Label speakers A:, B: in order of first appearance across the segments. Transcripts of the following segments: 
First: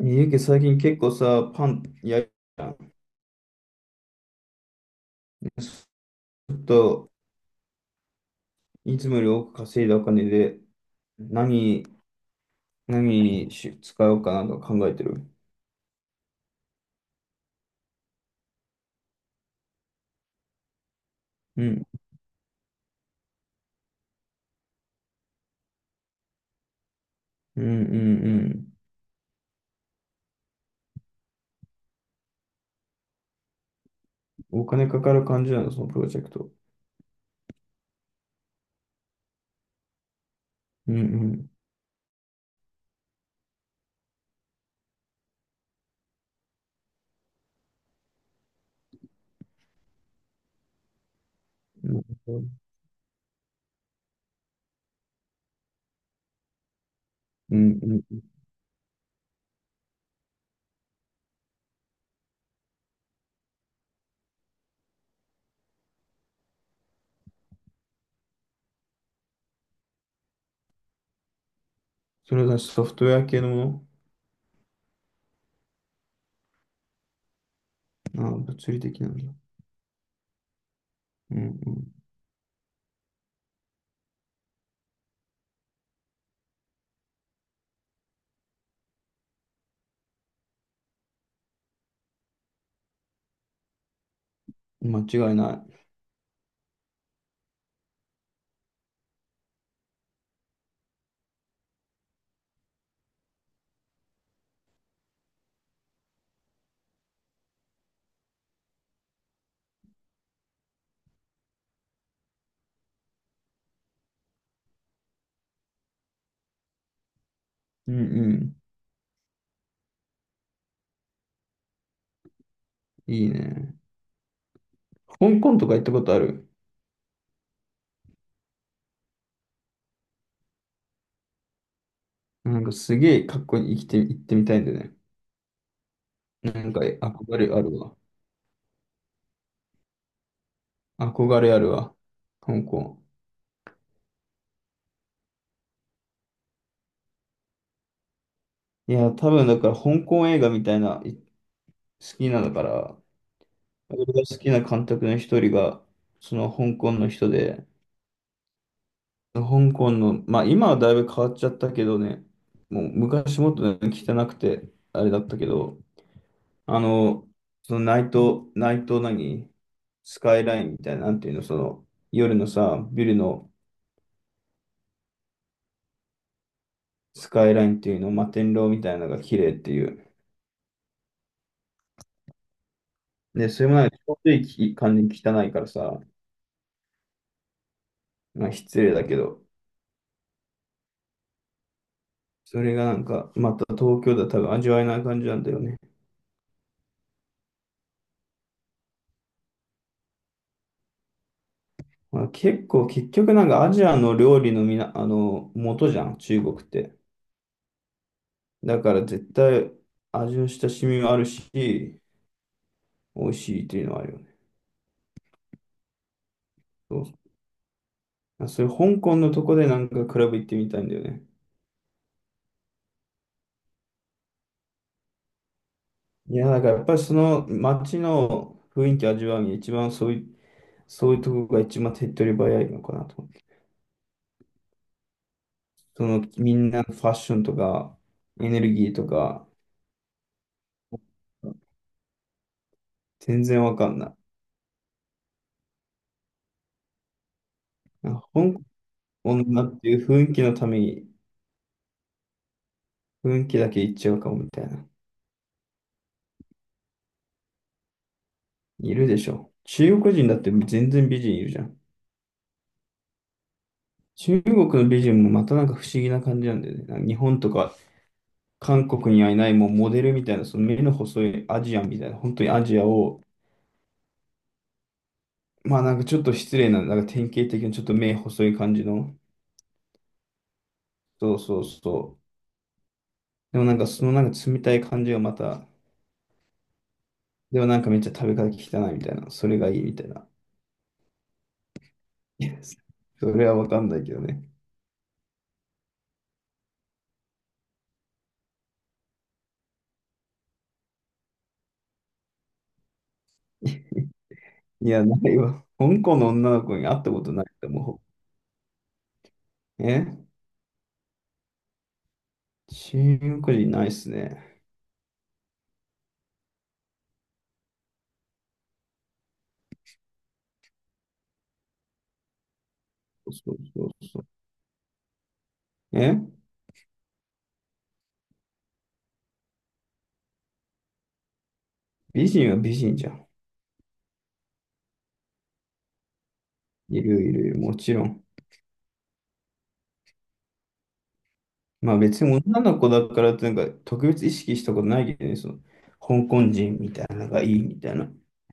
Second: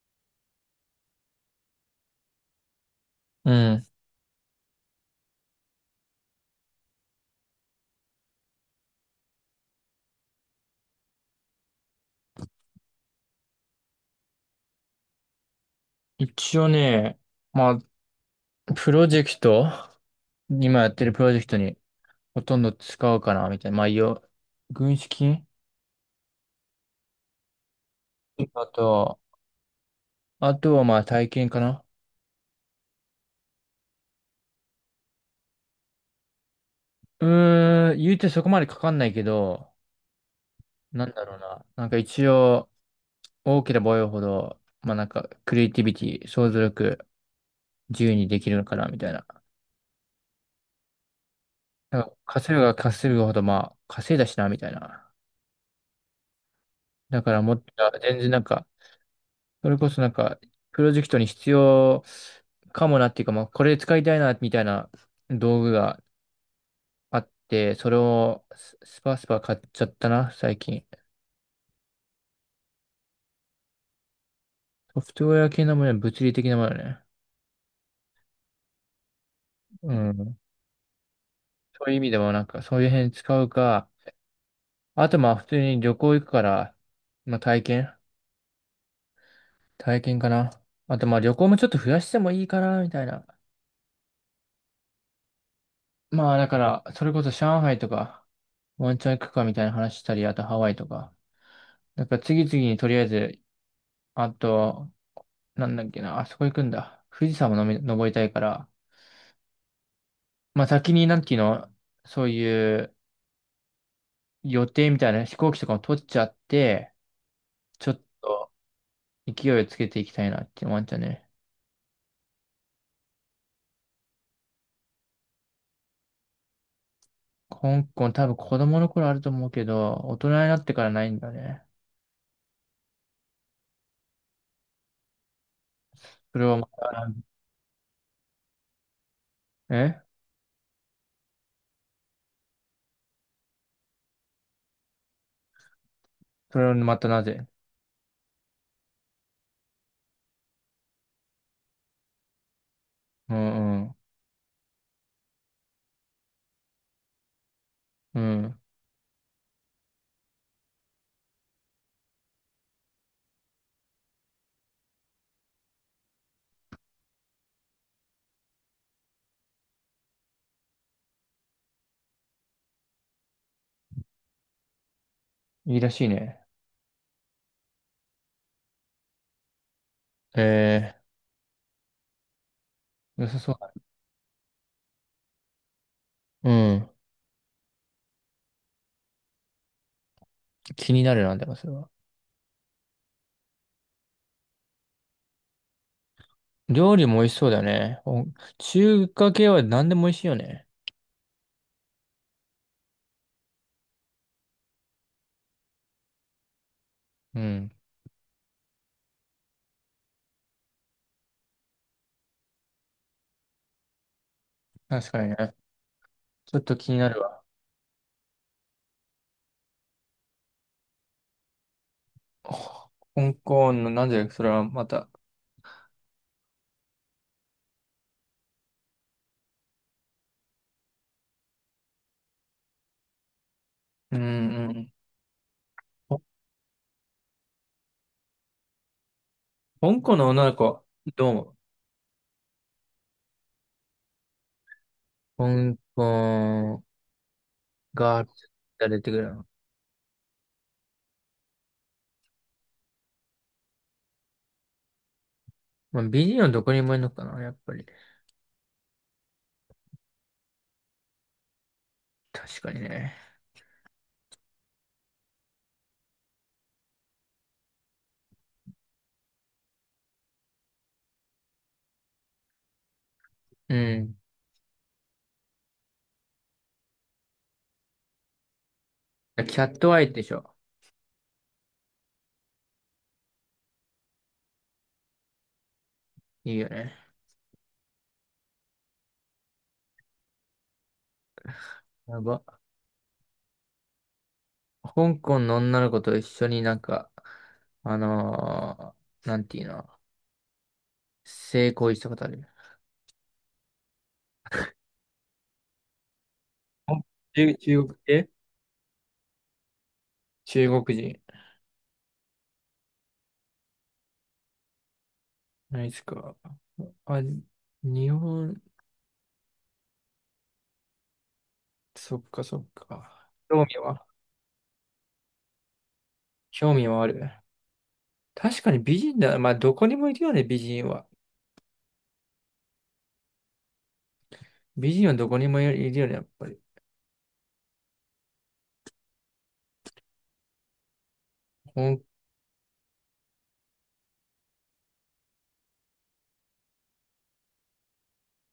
A: ゆうけ最近結構さ、パン焼いたん
B: うん。
A: ちょっと、いつもより多く稼いだお金で、何、何にし使おうかなと考えてる。
B: 一応ね、まあ、プロジェクト、今やってるプロジェクト
A: う
B: に
A: ん、
B: ほとんど使うかな、みたいな。軍資金、
A: うん、うん、う
B: あ
A: ん。
B: と、あとはまあ体験かな。
A: お金かかる感じなの、そのプロジェクト？
B: 言うてそこまでかかんないけど、
A: うん、う
B: なんだろう
A: ん。
B: な。一応、大きなボイいほど、クリエイティビティ、想像力、自由にできるのかな、みたいな。
A: な
B: なん
A: る
B: か
A: ほど。
B: 稼ぐが稼ぐほど、まあ、稼いだしな、みたいな。だからも
A: う
B: っと、
A: ん、う
B: 全
A: ん。
B: 然なんか、それこそなんか、プロジェクトに必要かもなっていうか、まあ、これ使いたいな、みたいな道具があって、それをススパスパ買っちゃったな、最近。
A: それだし、ソフトウェア系のも
B: ソフトウェア系のもの、物理的なものね。
A: のああ、物理的なんだ。
B: うん。
A: うん、
B: そういう意味でもなんか、そういう辺使うか、あとまあ、普通に旅行行くから、まあ、体験、体験かな。あとまあ、旅行もちょっと増やしてもいいかな、みたいな。
A: うん。間違いない。
B: まあ、だから、それこそ上海とか、ワンチャン行くかみたいな話したり、あとハワイとか。なんか次々にとりあえず、あと、なんだっけな、あそこ行くんだ。富士山ものみ登りたいから、まあ先になんていうの、そういう予定みたいな飛行機とかも取っちゃって、ちょ
A: うん、
B: っ
A: う
B: と
A: ん。
B: 勢いをつけていきたいなって思っちゃうね。
A: いいね。香港とか行ったことある？
B: 香港、多分子供の頃あると思うけど、大人になってからないんだね。
A: なんかすげえかっこいい生きて、行ってみたいんだよね。
B: それ
A: な
B: はま
A: んか
B: た、
A: 憧れあるわ。
B: え
A: 憧れあるわ。香港。
B: それはまたなぜ？
A: いや、多分だから香港映画みたいな、好きなのから、
B: うん、うん。
A: 俺が好きな監督の一人が、その香港の人で、
B: うん。
A: 香港の、まあ今はだいぶ変わっちゃったけどね、もう昔もっとね汚くて、あれだったけど、あの、そのナイト何スカイラインみたいな、なんていうの、その夜のさ、ビルの
B: いいらしいね。
A: スカイラインっていうの、摩天楼みたいなのが綺麗っていう。
B: えー、良さ
A: で、
B: そう
A: そ
B: だ
A: れもな
B: ね。
A: んかちょうどいい感じに汚いからさ、
B: うん。
A: まあ、失礼だけど、
B: 気になるなんだよ、それは。
A: それがなんか、また東京だと多分味わえない感じなんだよね。
B: 料理も美味しそうだよね。お、中華系は何でも美味しいよね。
A: まあ、結構、結局なんかアジアの料理のみな、あの、元じゃん、中国って。
B: うん。
A: だから絶対味の親しみもあるし、美味しいっていうのはあるよね。
B: 確かにね。ちょっと気に
A: そう。
B: なるわ。
A: そういう香港のとこでなんかクラブ行ってみたいんだよね。
B: ほ香港の、なんでそれはまた。
A: いや、だからやっぱりその街の雰囲気味わうに一番そういうとこが一番手っ取り早いのかなと思って。
B: うん、うん。
A: そ
B: ほ
A: のみんなのファッションとか、エネルギーとか、
B: 香港の女の子、どう思う？
A: 全然わかんない。
B: 香港
A: なんか
B: が
A: 香
B: 出てくるの。
A: 港だっていう雰囲気のために、雰囲気だけ言っちゃうかもみたいな。
B: まあ、美人はどこにもいるのかな、やっぱり。
A: いるでしょ。中国人だって全然美人いるじゃん。
B: 確かにね。
A: 中国の美人もまたなんか不思議な感じなんだよね。なんか日本とか韓国にはいないもうモデルみたいな、その目の細いアジアンみたいな、本当にアジアを、
B: うん。
A: まあなんかちょっと失礼な、なんか典型的なちょっと目細い感じの、
B: キャットアイでしょ。
A: そうそうそう。でもなんかそのなんか冷たい感じがまた、
B: いいよね。
A: でもなんかめっちゃ食べ方汚いみたいな、それがいいみたいな。
B: や
A: いや、
B: ば。
A: それはわかんないけどね。
B: 香港の女の子と一緒になんか、あのなんていうの、性行為したことある？
A: いや、ないわ。香港の女の子に
B: あ
A: 会ったことないと
B: 中国
A: 思
B: 系、
A: う。え、
B: 中国人。
A: 中国人ないっすね。
B: ないですか。あ、日本、そっかそっか。
A: そうそうそう。え、
B: 興味はある。確かに美人だ。まあ、どこにもいるよね、美人は。
A: 美人は美人じゃん。
B: 美人はどこにもいるよね、やっぱり。
A: いるいるいる、もちろん。
B: ほ
A: まあ
B: ん、
A: 別に女の子だからってなんか特別意識したことないけどね、その香港人みたいなのがいいみたいな。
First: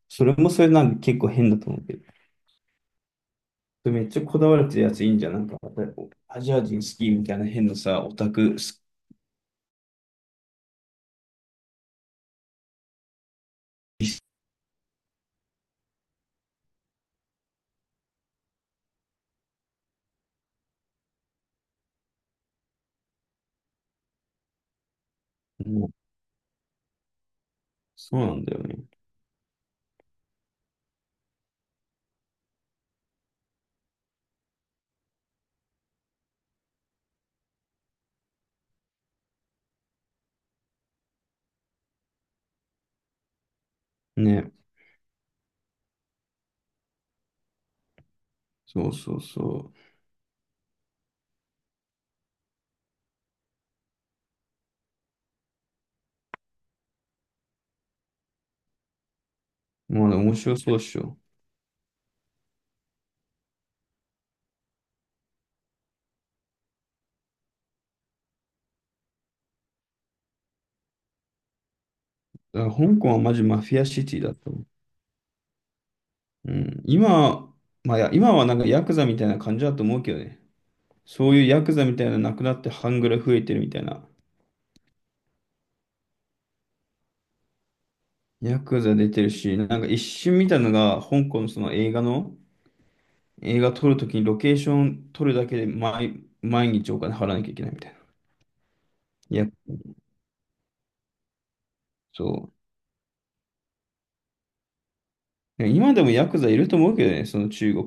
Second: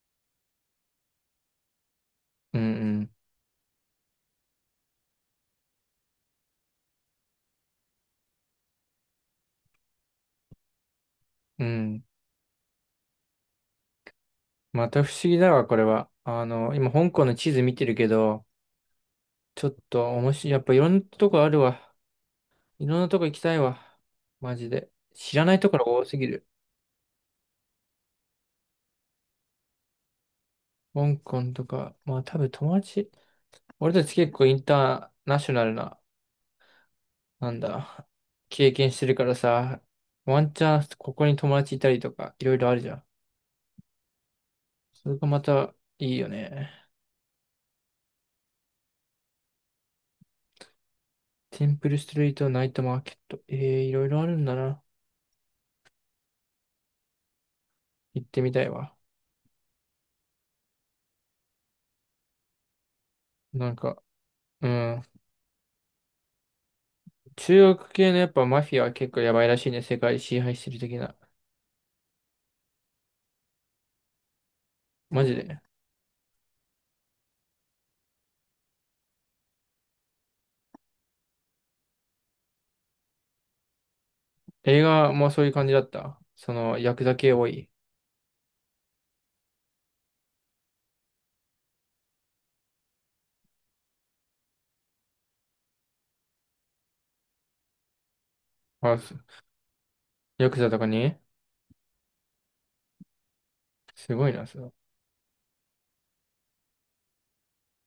A: それもそれなんか結構変だと思うけど。
B: うん、
A: それめっちゃこだわれてるやついいんじゃん。なんかアジア人好きみたいな変なさ、オタク好
B: うん。うん。
A: き。
B: また不思議だわ、これは。あの、今、香港の地図見てるけど、ちょっと面白い。やっぱいろんなとこあるわ。いろんなとこ行きたいわ。マジで。知らない
A: う
B: とこ
A: ん、
B: ろ多すぎる。
A: そうなんだよね。
B: 香港とか、まあ多分友達。俺たち結構インターナショナルな、なんだ、経験してるからさ、ワンチャンここに友達いたりとか、いろいろあるじゃん。
A: ね、
B: それがまたいいよね。
A: そうそうそ
B: テンプルストリート、ナイトマーケット。ええ、いろいろあるんだな。行ってみたいわ。
A: う。まあね、面白そうっしょ。
B: なんか、うん。中国系のやっぱマフィアは結構やばいらしいね。世界支配してる的な。
A: だから香港はマジマフィアシティだと思う。
B: マジで。
A: うん。まあ、いや今はなんかヤクザみたいな感じだと思うけどね。そういうヤクザみたいなのなくなって半グレ増えてるみたいな。
B: 映画もそういう感じだった。その、ヤクザ系多い。
A: ヤクザ出てるし、なんか一瞬見たのが香港のその映画の、映画撮るときにロケーション撮るだけで毎日お金払わなきゃいけないみたいな。
B: あ、す
A: いや、
B: ヤクザとかに、
A: そ
B: すごいな、その。
A: う。今でもヤクザいると思うけどね、その中国。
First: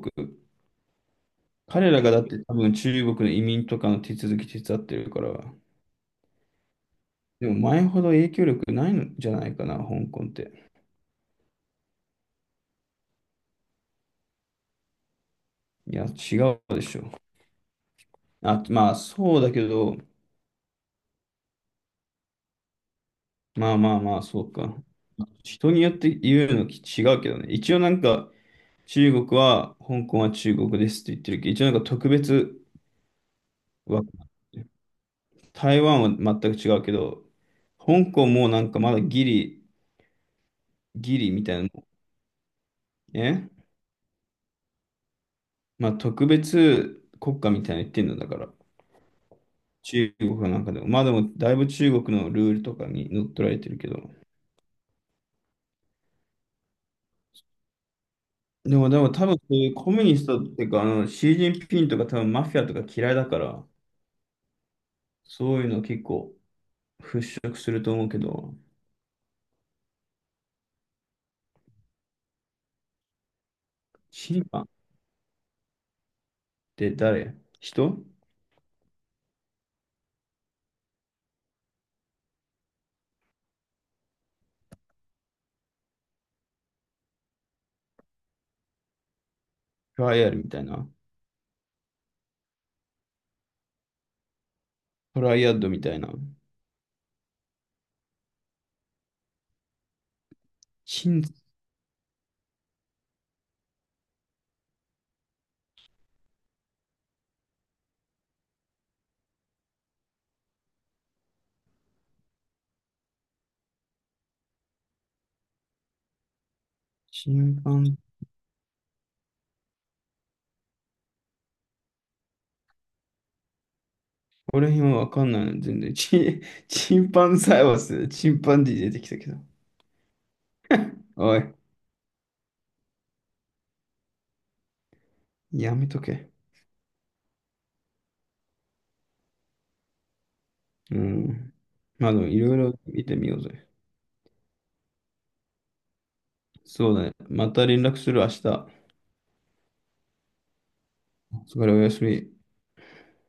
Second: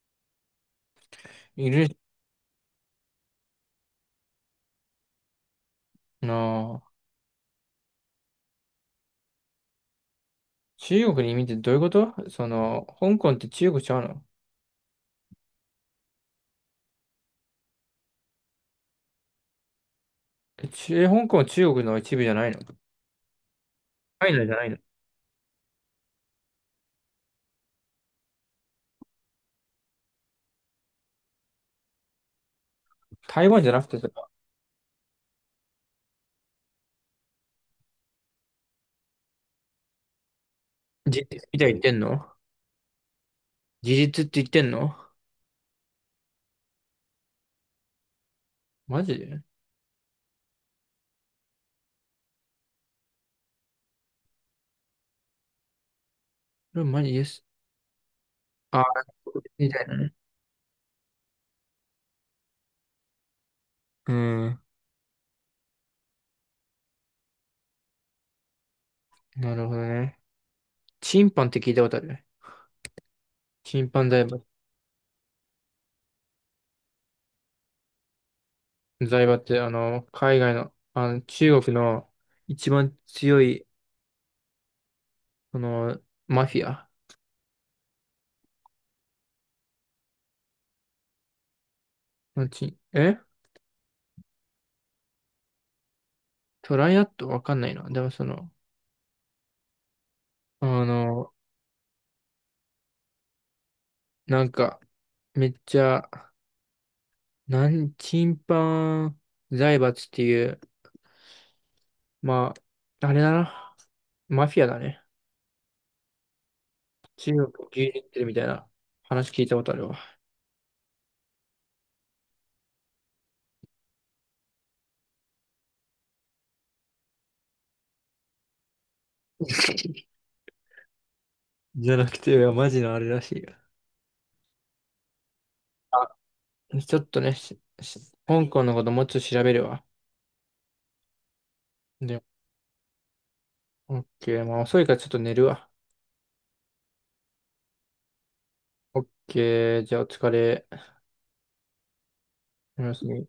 B: い
A: 彼
B: る
A: らがだって多分中国の移民とかの手続き手伝ってるから。
B: な、
A: でも前ほど影響力ないんじゃないかな、香港って。
B: 中国に移民ってどういうこと？その、香港って中国ちゃうの？
A: いや、違うでしょ。あ、まあそうだけど、
B: 香港は中国の一部じゃないの？タ
A: まあまあまあ
B: イ
A: そ
B: ナじ
A: う
B: ゃない
A: か。
B: の？
A: 人によって言うのき違うけどね。一応なんか中国は、香港は中国ですって言ってるけど、一応なんか特別
B: 台湾じゃなくてさ、
A: は、
B: それは
A: 台湾は全く違うけど、香港もなんかまだギリ、ギ
B: 事
A: リ
B: 実
A: みたい
B: み
A: な
B: たいに言っ
A: の、
B: てんの？
A: ね。
B: 事実って言ってんの？
A: まあ特別国家みたいなの言ってんのだから。
B: マジで？
A: 中国はなんかでも。まあでもだいぶ中国のルールとかに乗っ取られてるけど。
B: これマジです。
A: で
B: あー、
A: も、でも多分そうい
B: み
A: う
B: たい
A: コ
B: な
A: ミュ
B: ね。
A: ニストっていうか、あの、シー・ジンピンとか多分マフィアとか嫌いだから、
B: うん。
A: そういうの結構払拭すると思うけど、
B: なるほどね。チンパンって聞いたことある？チンパン財閥。
A: 審判って誰人
B: 財閥って、あの、海外の、あの、中国の一番強い、その、マフィア
A: トライアルみたいな。
B: のチン、え
A: トライアッドみたいな。
B: トライアットわかんないな。でもその、あ
A: 審、
B: の、なんか、めっちゃ、チンパン財閥っていう、まあ、あれだな。マフィアだね。中国
A: 審
B: を牛
A: 判
B: 耳ってるみたいな話聞いたことあるわ。
A: これ辺はわかんないの、全然。チンパンサイバス、チンパンディ出てきたけど。おい、
B: じゃなくて、マジのあれらしいよ。
A: やめと
B: あ、
A: け。
B: ちょっとね、香港のこともうちょっと調べるわ。
A: うん。まあで
B: で、
A: も、いろいろ見てみようぜ。
B: オッケー、まあ遅いからちょっと寝るわ。
A: そうだね。また連絡する、明日。
B: オッケー、じゃあお疲れ。
A: お疲れ、おやすみ。
B: おやすみ。